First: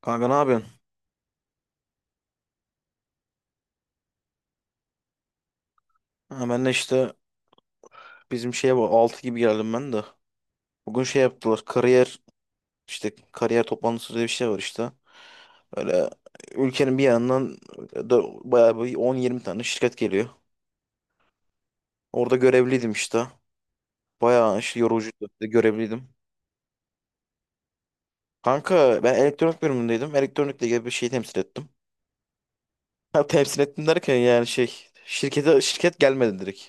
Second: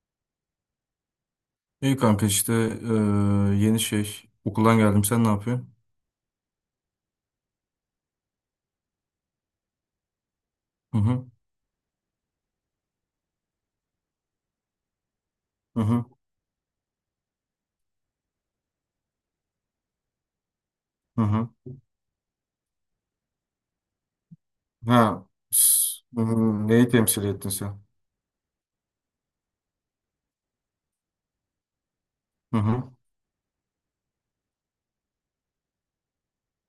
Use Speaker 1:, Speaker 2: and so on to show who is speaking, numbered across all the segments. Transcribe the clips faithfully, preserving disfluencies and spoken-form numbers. Speaker 1: Kanka ne yapıyorsun?
Speaker 2: İyi kanka işte eee, yeni şey okuldan geldim sen ne yapıyorsun?
Speaker 1: Ha, ben de işte bizim şeye bu altı gibi geldim ben de.
Speaker 2: Hı
Speaker 1: Bugün şey
Speaker 2: hı
Speaker 1: yaptılar kariyer işte kariyer toplantısı diye bir şey var işte.
Speaker 2: hı hı
Speaker 1: Öyle ülkenin bir yanından e, dö- bayağı bir on yirmi tane şirket geliyor.
Speaker 2: hı hı.
Speaker 1: Orada görevliydim işte. Bayağı işte
Speaker 2: Ha.
Speaker 1: yorucuydu.
Speaker 2: S-
Speaker 1: Görevliydim.
Speaker 2: hı hı. Neyi temsil ettin sen?
Speaker 1: Kanka ben elektronik bölümündeydim. Elektronikle ilgili bir şey temsil ettim.
Speaker 2: Hı hı.
Speaker 1: Ha, temsil ettim derken yani şey şirkete şirket gelmedi direkt.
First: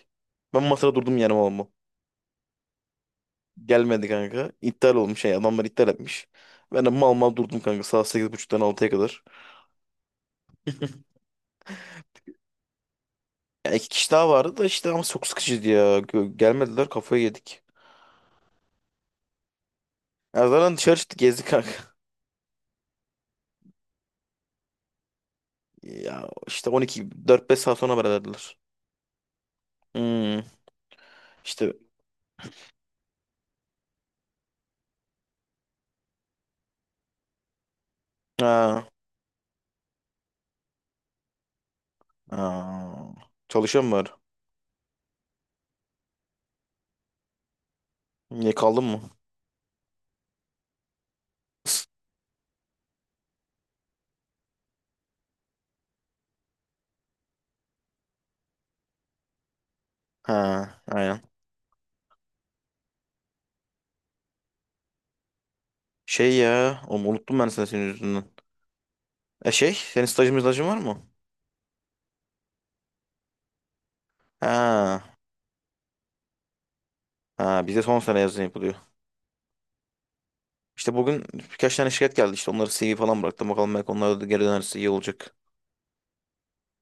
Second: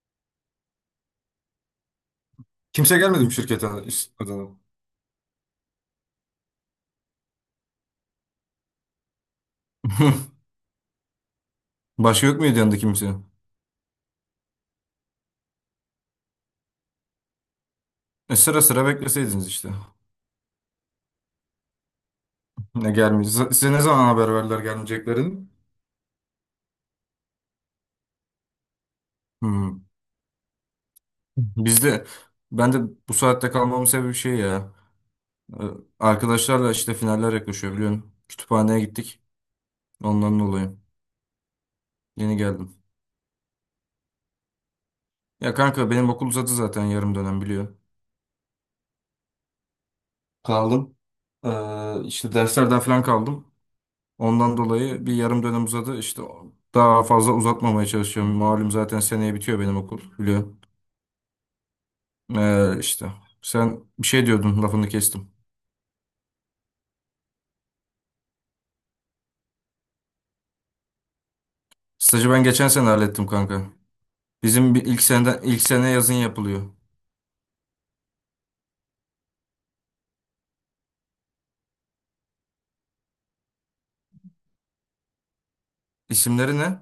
Speaker 1: Ben masada durdum yani oğlum.
Speaker 2: Kimse gelmedi mi şirkete
Speaker 1: Gelmedi
Speaker 2: is- adına?
Speaker 1: kanka. İptal olmuş şey adamlar iptal etmiş. Ben de mal mal durdum kanka saat sekiz buçuktan altıya kadar.
Speaker 2: Başka yok muydu yanında kimse?
Speaker 1: Ya iki kişi daha vardı da işte ama çok sıkıcıydı ya. Gö- Gelmediler kafayı yedik.
Speaker 2: E sıra sıra bekleseydiniz işte.
Speaker 1: Ya zaten dışarı çıktık gezdik kanka.
Speaker 2: Ne gelmiyor. Z- Size ne zaman haber verdiler gelmeyeceklerini?
Speaker 1: Ya işte on iki dört beş saat sonra haber verdiler.
Speaker 2: Hı.
Speaker 1: Hmm, işte
Speaker 2: Bizde ben de bu saatte kalmamın sebebi şey ya. e, Arkadaşlarla işte finaller yaklaşıyor biliyorsun. Kütüphaneye
Speaker 1: ha,
Speaker 2: gittik. Ondan dolayı. Yeni geldim.
Speaker 1: ha. Çalışıyor mu var?
Speaker 2: Ya kanka benim okul uzadı zaten yarım dönem biliyor.
Speaker 1: Niye kaldın mı?
Speaker 2: Kaldım. Ee, işte derslerden falan kaldım. Ondan dolayı bir yarım dönem uzadı. İşte daha fazla uzatmamaya çalışıyorum. Malum zaten seneye bitiyor benim okul biliyor.
Speaker 1: Ha, aynen.
Speaker 2: Ee, işte sen bir şey diyordun lafını kestim.
Speaker 1: Şey ya, oğlum unuttum ben seni senin yüzünden. E şey, senin stajın stajın var mı?
Speaker 2: Stajı ben geçen sene hallettim kanka. Bizim bir ilk
Speaker 1: Ha,
Speaker 2: seneden ilk sene yazın yapılıyor.
Speaker 1: ha bize son sene yazın yapılıyor. İşte bugün birkaç tane şirket geldi. İşte onları se ve falan bıraktım. Bakalım belki onlar da geri dönerse iyi olacak.
Speaker 2: İsimleri ne?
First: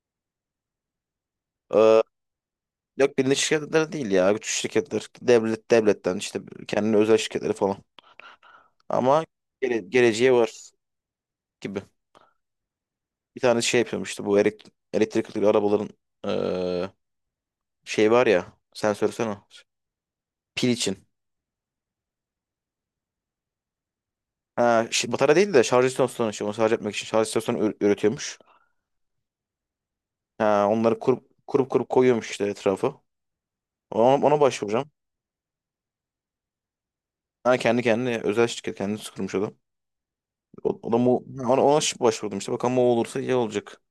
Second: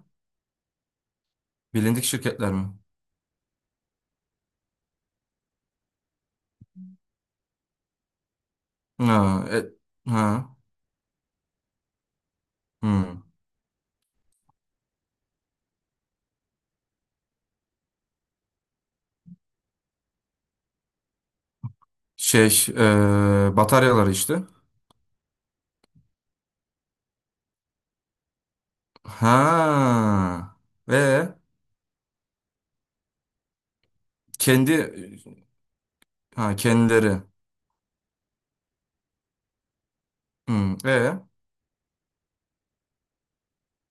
Speaker 1: Ee,
Speaker 2: Bilindik şirketler mi?
Speaker 1: yok bilindik şirketler değil ya. Güç şirketler. Devlet, devletten işte kendine özel şirketleri falan. Ama
Speaker 2: Ha, e-
Speaker 1: gele,
Speaker 2: ha,
Speaker 1: geleceği var gibi.
Speaker 2: hmm.
Speaker 1: Bir tane şey yapıyorum işte bu elek- elektrikli arabaların ee, şey var ya. Sen söylesene. Pil için.
Speaker 2: Şey, e, bataryaları işte.
Speaker 1: Ha, şi- batarya değil de şarj istasyonu. İşte onu şarj etmek için şarj istasyonu ür- üretiyormuş.
Speaker 2: Ha.
Speaker 1: Ha, onları kurup
Speaker 2: Ve
Speaker 1: kurup kurup koyuyormuş işte etrafı. Ona, ona
Speaker 2: kendi,
Speaker 1: başvuracağım.
Speaker 2: ha, kendileri.
Speaker 1: Ha, kendi kendine özel şirket kendisi kurmuş adam.
Speaker 2: Hmm.
Speaker 1: O, o da mu
Speaker 2: E
Speaker 1: ona, ona şıp başvurdum işte. Bakalım o olursa iyi olacak.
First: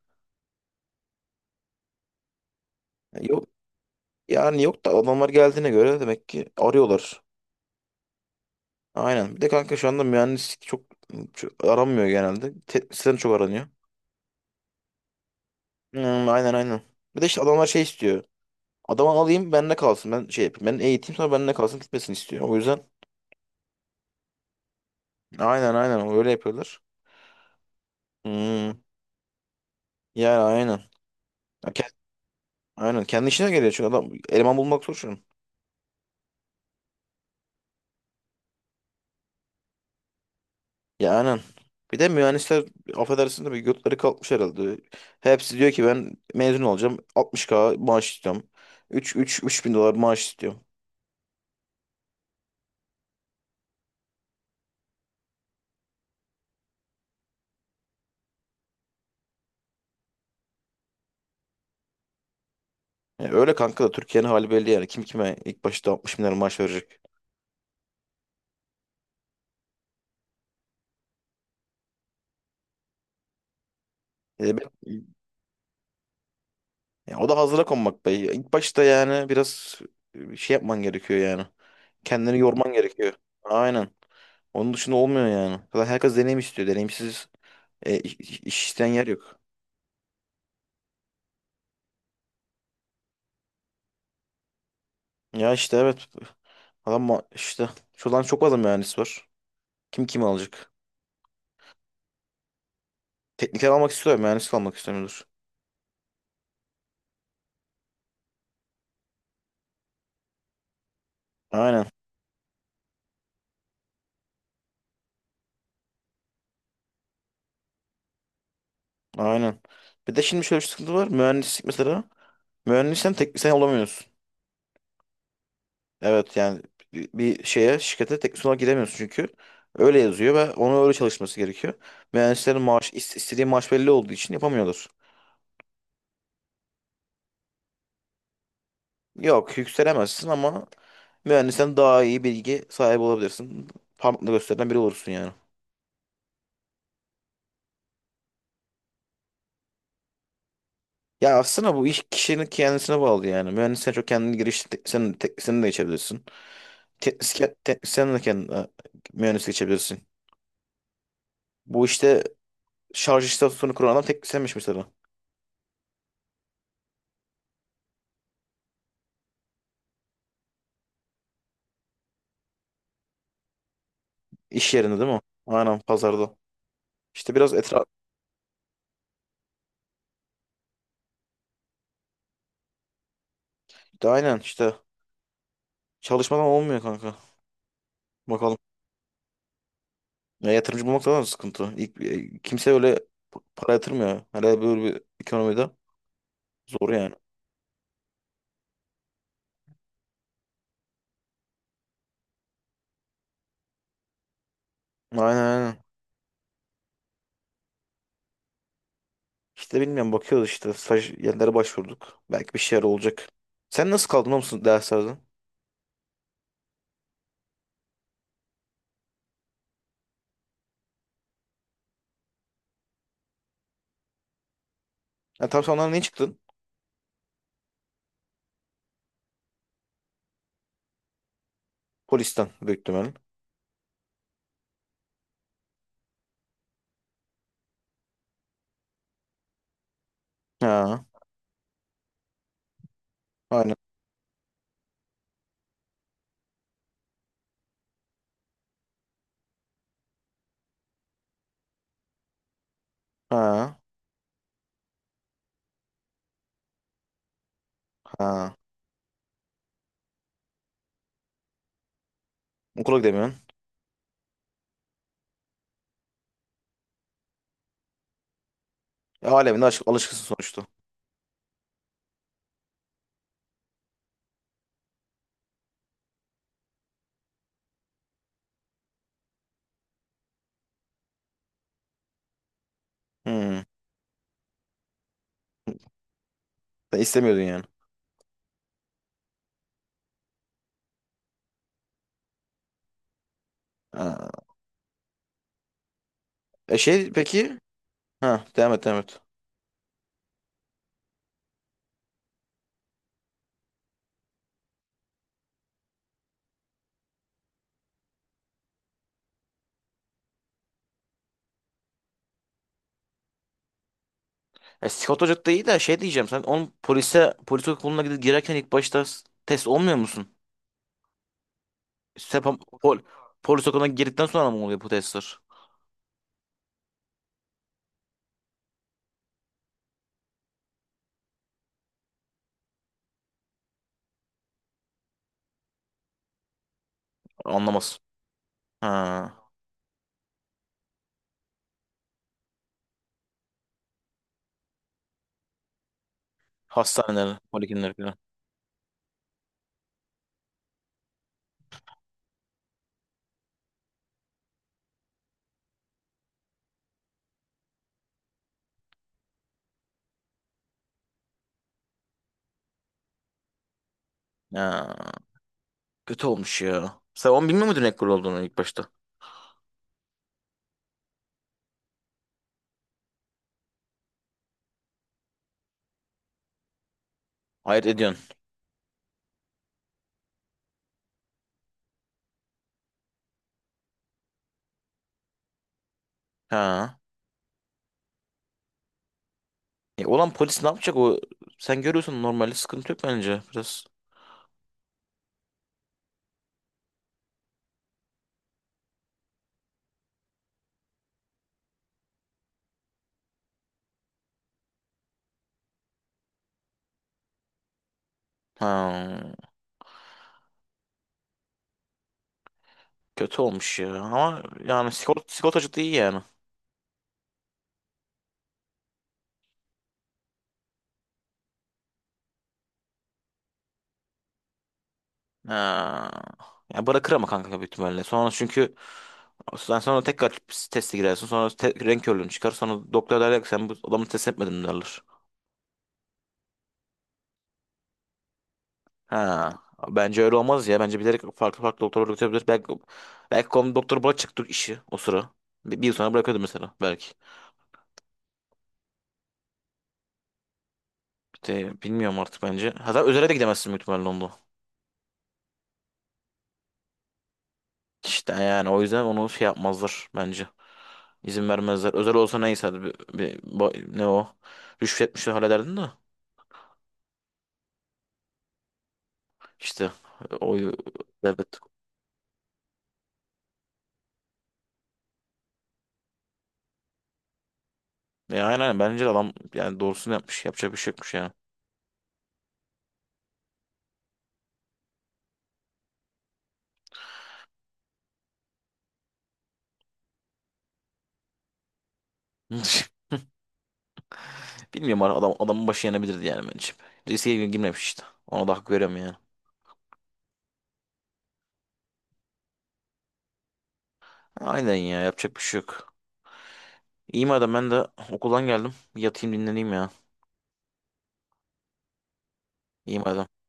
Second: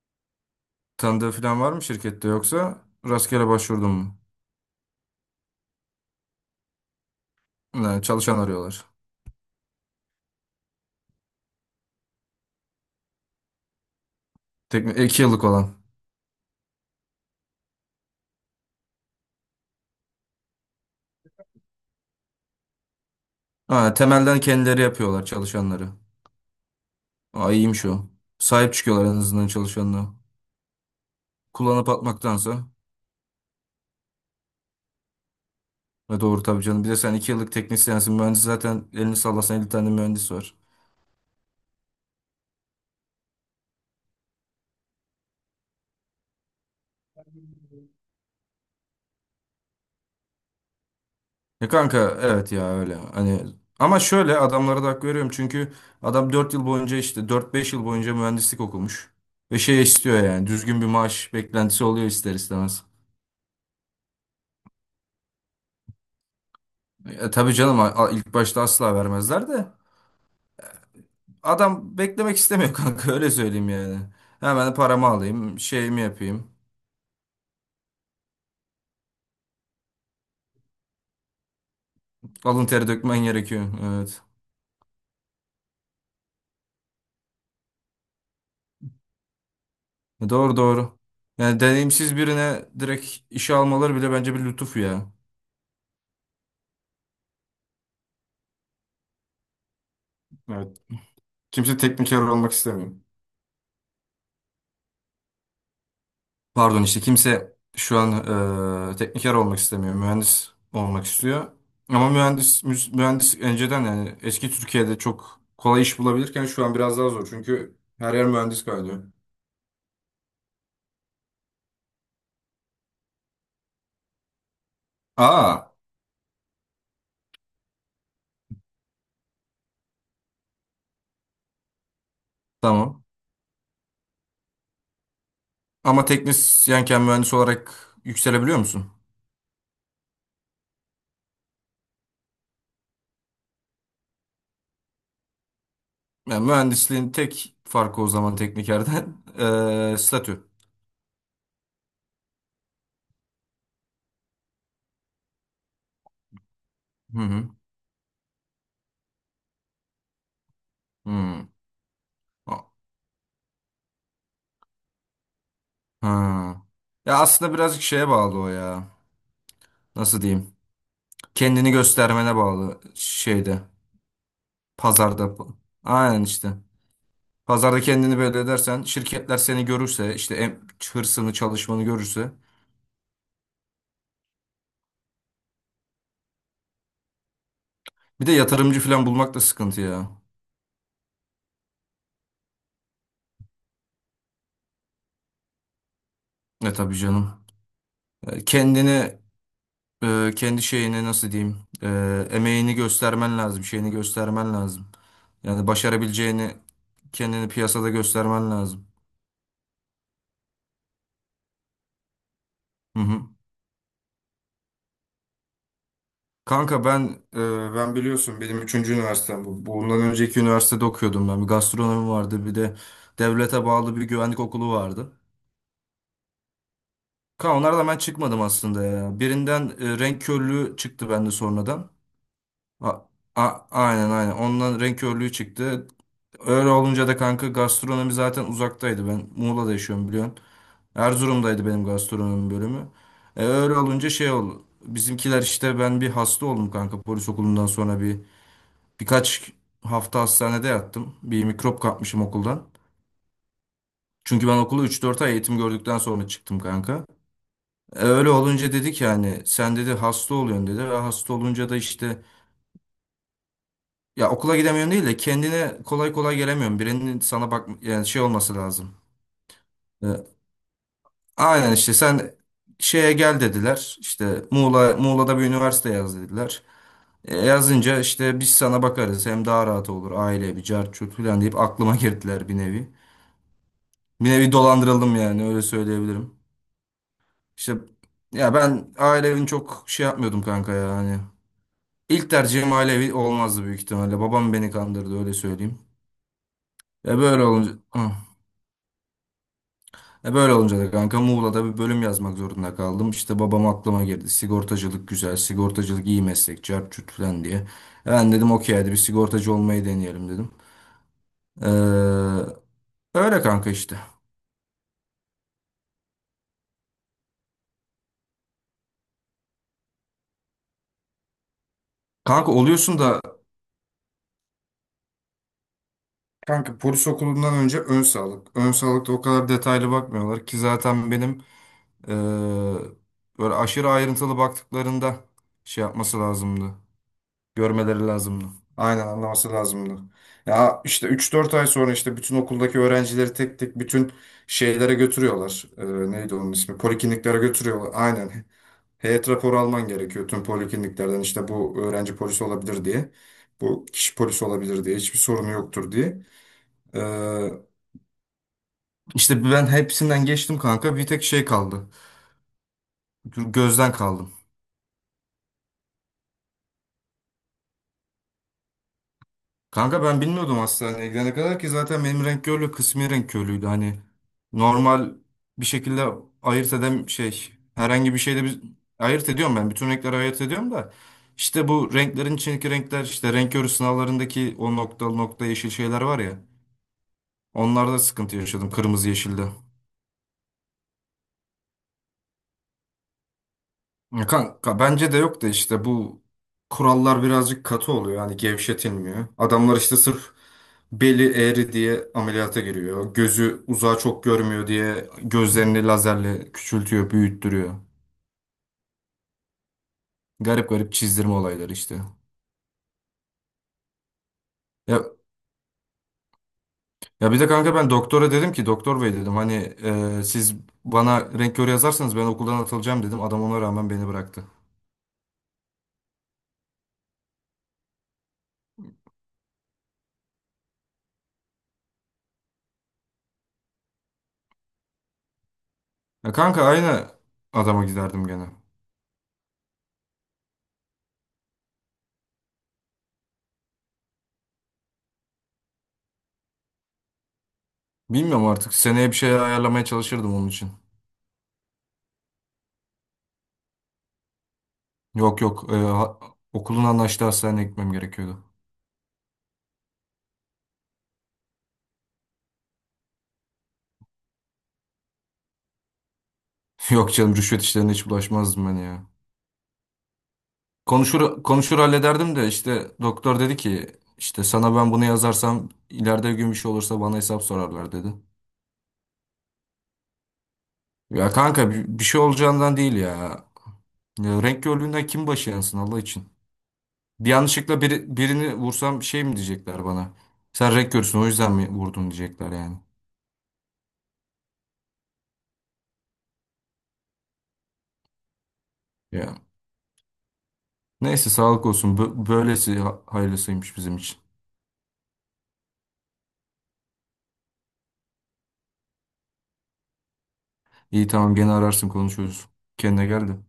Speaker 2: tanıdığı falan var mı şirkette yoksa
Speaker 1: Ya yok
Speaker 2: rastgele başvurdun mu?
Speaker 1: yani yok da adamlar geldiğine göre demek ki arıyorlar.
Speaker 2: Ha, çalışan arıyorlar.
Speaker 1: Aynen. Bir de kanka şu anda mühendislik çok, çok aranmıyor genelde. Teknisyen çok aranıyor.
Speaker 2: Tek, iki yıllık olan.
Speaker 1: Hmm, aynen aynen. Bir de işte adamlar şey istiyor. Adamı alayım benimle kalsın. Ben şey yapayım. Ben eğiteyim sonra benimle kalsın gitmesin istiyor. O yüzden
Speaker 2: Ha, temelden kendileri yapıyorlar
Speaker 1: aynen
Speaker 2: çalışanları.
Speaker 1: aynen öyle yapıyorlar.
Speaker 2: Aa, iyiymiş o. Sahip
Speaker 1: Hmm,
Speaker 2: çıkıyorlar en azından çalışanına.
Speaker 1: yani aynen. Ya
Speaker 2: Kullanıp
Speaker 1: ke-
Speaker 2: atmaktansa.
Speaker 1: aynen. Kendi işine geliyor çünkü adam eleman bulmak zor şu an.
Speaker 2: Ve doğru tabii canım. Bir de sen iki yıllık teknisyensin. Mühendis zaten elini sallasan elli tane mühendis var.
Speaker 1: Ya aynen. Bir de mühendisler affedersin de bir götleri kalkmış herhalde. Hepsi diyor ki ben mezun olacağım. altmış K maaş istiyorum. 3 3 bin dolar maaş istiyorum.
Speaker 2: Ya kanka evet ya öyle hani ama şöyle adamlara da hak veriyorum çünkü adam dört yıl boyunca işte dört beş yıl boyunca mühendislik okumuş ve şey istiyor yani düzgün bir maaş beklentisi oluyor ister istemez.
Speaker 1: Ya öyle kanka da Türkiye'nin hali belli yani. Kim kime ilk başta altmış bin lira maaş verecek.
Speaker 2: E, tabii canım a- a- ilk başta asla vermezler de adam beklemek istemiyor kanka öyle söyleyeyim yani.
Speaker 1: E, ben-
Speaker 2: Hemen paramı alayım şeyimi yapayım
Speaker 1: ya o da hazıra konmak be. İlk başta yani biraz e, şey yapman gerekiyor yani. Kendini
Speaker 2: alın
Speaker 1: yorman
Speaker 2: teri
Speaker 1: gerekiyor.
Speaker 2: dökmen gerekiyor
Speaker 1: Aynen.
Speaker 2: evet.
Speaker 1: Onun dışında olmuyor yani. Zaten herkes deneyim istiyor. Deneyimsiz e, iş, iş isteyen yer yok.
Speaker 2: E, doğru doğru yani deneyimsiz birine direkt işe almaları bile bence bir lütuf ya.
Speaker 1: Ya işte evet. Adam ma- işte şuradan çok fazla mühendis var. Kim kimi alacak?
Speaker 2: Evet. Kimse tekniker olmak istemiyor.
Speaker 1: Tekniker almak istiyor, mühendis almak istemiyordur.
Speaker 2: Pardon işte kimse şu an e, tekniker olmak istemiyor. Mühendis olmak istiyor.
Speaker 1: Aynen,
Speaker 2: Ama mühendis müs- mühendis önceden yani eski Türkiye'de çok kolay iş bulabilirken şu an biraz daha zor. Çünkü her yer mühendis kaynıyor.
Speaker 1: aynen. Bir de şimdi şöyle bir sıkıntı var. Mühendislik mesela. Mühendisten teknisyen olamıyorsun.
Speaker 2: Aa
Speaker 1: Evet yani bir bir şeye, şirkete teknisyen olarak giremiyorsun çünkü. Öyle yazıyor ve ona öyle çalışması gerekiyor. Mühendislerin maaş,
Speaker 2: tamam.
Speaker 1: is- istediği maaş belli olduğu için yapamıyorlar.
Speaker 2: Ama teknisyenken mühendis olarak yükselebiliyor musun?
Speaker 1: Yok, yükselemezsin ama mühendisten daha iyi bilgi sahibi olabilirsin. Parmakla gösterilen biri olursun yani.
Speaker 2: Yani mühendisliğin tek farkı o zaman teknikerden e, statü.
Speaker 1: Ya aslında bu iş kişinin kendisine bağlı yani. Mühendisliğe çok kendini girişti. Sen, te, sen de geçebilirsin.
Speaker 2: Hı hı.
Speaker 1: Teknisyen, teknisyen de kendine mühendislik geçebilirsin.
Speaker 2: Hı.
Speaker 1: Bu işte
Speaker 2: A-
Speaker 1: şarj istasyonu kuran adam teknisyenmiş mesela.
Speaker 2: Ha. Ya aslında birazcık şeye bağlı o ya. Nasıl diyeyim? Kendini göstermene bağlı şeyde.
Speaker 1: İş yerinde değil mi?
Speaker 2: Pazarda.
Speaker 1: Aynen
Speaker 2: Aynen
Speaker 1: pazarda.
Speaker 2: işte.
Speaker 1: İşte biraz
Speaker 2: Pazarda
Speaker 1: etraf.
Speaker 2: kendini belli edersen şirketler seni görürse işte em- hırsını çalışmanı görürse.
Speaker 1: De aynen işte çalışmadan olmuyor kanka.
Speaker 2: Bir de
Speaker 1: Bakalım.
Speaker 2: yatırımcı falan bulmak da sıkıntı ya.
Speaker 1: Ya yatırımcı bulmak da sıkıntı. İlk, e, kimse öyle para yatırmıyor. Hele böyle bir ekonomide
Speaker 2: E
Speaker 1: zor
Speaker 2: tabii
Speaker 1: yani.
Speaker 2: canım. E, Kendini e, kendi şeyini nasıl diyeyim, e, emeğini göstermen lazım şeyini göstermen lazım.
Speaker 1: Aynen
Speaker 2: Yani
Speaker 1: aynen.
Speaker 2: başarabileceğini kendini piyasada göstermen lazım.
Speaker 1: İşte bilmiyorum bakıyoruz işte staj yerlere başvurduk. Belki bir şeyler
Speaker 2: Hı
Speaker 1: olacak.
Speaker 2: hı.
Speaker 1: Sen nasıl kaldın o musun derslerden?
Speaker 2: Kanka ben e, ben biliyorsun benim üçüncü üniversitem bu. Bundan önceki üniversitede okuyordum ben. Bir gastronomi vardı, bir de devlete bağlı bir güvenlik okulu vardı.
Speaker 1: Ha, tam sonradan ne çıktın?
Speaker 2: Kanka onlardan ben çıkmadım aslında ya. Birinden e, renk körlüğü çıktı bende sonradan.
Speaker 1: Polisten büyük
Speaker 2: A,
Speaker 1: ihtimalle.
Speaker 2: a- aynen aynen. Ondan renk körlüğü çıktı. Öyle olunca da kanka gastronomi zaten uzaktaydı. Ben Muğla'da yaşıyorum biliyorsun.
Speaker 1: Ha,
Speaker 2: Erzurum'daydı benim gastronomi bölümü. E, öyle
Speaker 1: aynen.
Speaker 2: olunca şey oldu. Bizimkiler işte ben bir hasta oldum kanka polis okulundan sonra bir Birkaç hafta hastanede yattım. Bir mikrop kapmışım okuldan.
Speaker 1: Ha,
Speaker 2: Çünkü ben okulu üç dört ay eğitim gördükten sonra çıktım kanka. E, öyle
Speaker 1: ha.
Speaker 2: olunca dedik yani sen dedi hasta oluyorsun dedi. Ve hasta olunca da işte
Speaker 1: Okula gidemiyorsun.
Speaker 2: ya okula gidemiyorsun değil de kendine kolay kolay gelemiyorsun. Birinin sana bak yani şey olması lazım.
Speaker 1: E, aleminde alış alışkısın
Speaker 2: E,
Speaker 1: sonuçta.
Speaker 2: aynen işte sen şeye gel dediler. İşte Muğla, Muğla'da bir üniversite yaz dediler. E, yazınca işte biz sana bakarız hem daha rahat olur aile bir cart curt falan deyip aklıma girdiler bir nevi.
Speaker 1: Hmm.
Speaker 2: Bir nevi dolandırıldım yani öyle söyleyebilirim.
Speaker 1: Sen istemiyordun yani.
Speaker 2: İşte ya ben aile çok şey yapmıyordum kanka ya hani. İlk tercihim ailevi olmazdı büyük ihtimalle.
Speaker 1: Ha.
Speaker 2: Babam beni kandırdı öyle söyleyeyim.
Speaker 1: E şey
Speaker 2: E böyle
Speaker 1: peki?
Speaker 2: olunca hı.
Speaker 1: Ha, devam et devam et.
Speaker 2: E böyle olunca da kanka Muğla'da bir bölüm yazmak zorunda kaldım. İşte babam aklıma girdi. Sigortacılık güzel, sigortacılık iyi meslek, çarçurt falan diye. E ben dedim okey hadi bir sigortacı olmayı deneyelim dedim. Ee, öyle kanka işte.
Speaker 1: E, Scott Hoca da iyi de şey diyeceğim. Sen onun polise, polis okuluna gidip girerken ilk başta s- test olmuyor musun?
Speaker 2: Kanka
Speaker 1: Sepam,
Speaker 2: oluyorsun
Speaker 1: pol,
Speaker 2: da.
Speaker 1: polis okuluna girdikten sonra mı oluyor bu testler?
Speaker 2: Kanka polis okulundan önce ön sağlık. Ön sağlıkta o kadar detaylı bakmıyorlar ki zaten benim eee, böyle aşırı ayrıntılı baktıklarında şey yapması lazımdı.
Speaker 1: Anlamaz.
Speaker 2: Görmeleri lazımdı. Aynen
Speaker 1: Ha.
Speaker 2: anlaması lazımdı. Ya işte üç dört ay sonra işte bütün okuldaki öğrencileri tek tek bütün şeylere götürüyorlar. Eee, neydi onun ismi?
Speaker 1: Hastaneler,
Speaker 2: Polikliniklere götürüyorlar.
Speaker 1: poliklinler falan.
Speaker 2: Aynen. Heyet raporu alman gerekiyor tüm polikliniklerden işte bu öğrenci polisi olabilir diye. Bu kişi polisi olabilir diye. Hiçbir sorunu yoktur diye. İşte ben hepsinden geçtim kanka. Bir tek şey kaldı. Gözden kaldım.
Speaker 1: Ya, kötü olmuş ya. Sen onu bilmiyor muydun ekol olduğunu ilk başta?
Speaker 2: Kanka ben bilmiyordum hastaneye gidene kadar ki zaten benim renk körlüğü kısmi renk körlüğüydü. Hani normal bir şekilde ayırt edem şey
Speaker 1: Ayırt
Speaker 2: herhangi bir
Speaker 1: ediyorsun.
Speaker 2: şeyde bir ayırt ediyorum ben. Bütün renkleri ayırt ediyorum da işte bu renklerin içindeki renkler işte renk körü sınavlarındaki o noktalı nokta yeşil şeyler var ya.
Speaker 1: Ha.
Speaker 2: Onlarda sıkıntı yaşadım kırmızı yeşilde.
Speaker 1: E, olan polis ne yapacak o? Sen görüyorsun normalde sıkıntı yok bence biraz.
Speaker 2: Ya, kanka bence de yok da işte bu kurallar birazcık katı oluyor. Hani gevşetilmiyor. Adamlar işte sırf beli eğri diye ameliyata giriyor. Gözü uzağa çok görmüyor diye gözlerini lazerle küçültüyor, büyüttürüyor.
Speaker 1: Ha.
Speaker 2: Garip garip çizdirme olayları işte.
Speaker 1: Kötü olmuş ya. Ama yani
Speaker 2: Ya,
Speaker 1: sigorta, sigortacı da iyi yani.
Speaker 2: ya bir de kanka ben doktora dedim ki doktor bey dedim hani, e, siz bana renk körü yazarsanız ben okuldan atılacağım dedim. Adam ona rağmen beni bıraktı.
Speaker 1: Ha. Ya bırakır ama kanka büyük ihtimalle. Sonra çünkü sen sonra tekrar teste girersin. Sonra te- renk körlüğün çıkar. Sonra doktor derler ki sen bu adamı test etmedin derler.
Speaker 2: Ya kanka aynı adama giderdim gene.
Speaker 1: Ha, bence öyle olmaz ya. Bence bilerek farklı farklı doktorlar üretebilir. Belki, belki konu doktor bırakacaktık işi o sıra. Bir, bir yıl sonra bırakıyordu mesela belki.
Speaker 2: Bilmiyorum artık seneye bir şey ayarlamaya çalışırdım onun için.
Speaker 1: İşte bilmiyorum artık bence. Hatta özele de gidemezsin büyük ihtimalle onda.
Speaker 2: Yok yok. Ee, ha- okulun anlaştığı hastaneye gitmem
Speaker 1: İşte
Speaker 2: gerekiyordu.
Speaker 1: yani o yüzden onu şey yapmazlar bence. İzin vermezler. Özel olsa neyse hadi bir, bir- ba- ne o? Rüşvetmişler hallederdin de.
Speaker 2: Yok canım rüşvet işlerine hiç bulaşmazdım ben ya.
Speaker 1: İşte o
Speaker 2: Konuşur
Speaker 1: devlet.
Speaker 2: konuşur hallederdim de işte doktor dedi ki işte sana ben bunu yazarsam ileride bir gün bir şey olursa bana hesap sorarlar dedi.
Speaker 1: E, aynen aynen. Bence de adam yani doğrusunu yapmış. Yapacak bir şey yokmuş yani.
Speaker 2: Ya kanka bir, bir şey olacağından değil ya. Ya renk körlüğünden kim başı yansın Allah için. Bir yanlışlıkla biri- birini vursam şey mi diyecekler bana? Sen renk görsün o yüzden mi vurdun diyecekler yani.
Speaker 1: Bilmiyorum adam, adamın başı yanabilirdi yani bence. Riske girmemiş işte. Ona da hak veriyorum yani.
Speaker 2: Ya. Neyse sağlık olsun. Bö- böylesi ha- hayırlısıymış bizim için.
Speaker 1: Aynen ya yapacak bir şey yok. İyi madem ben de okuldan geldim. Bir yatayım dinleneyim ya.
Speaker 2: İyi tamam gene ararsın konuşuruz.
Speaker 1: İyi
Speaker 2: Kendine
Speaker 1: madem.
Speaker 2: gel de.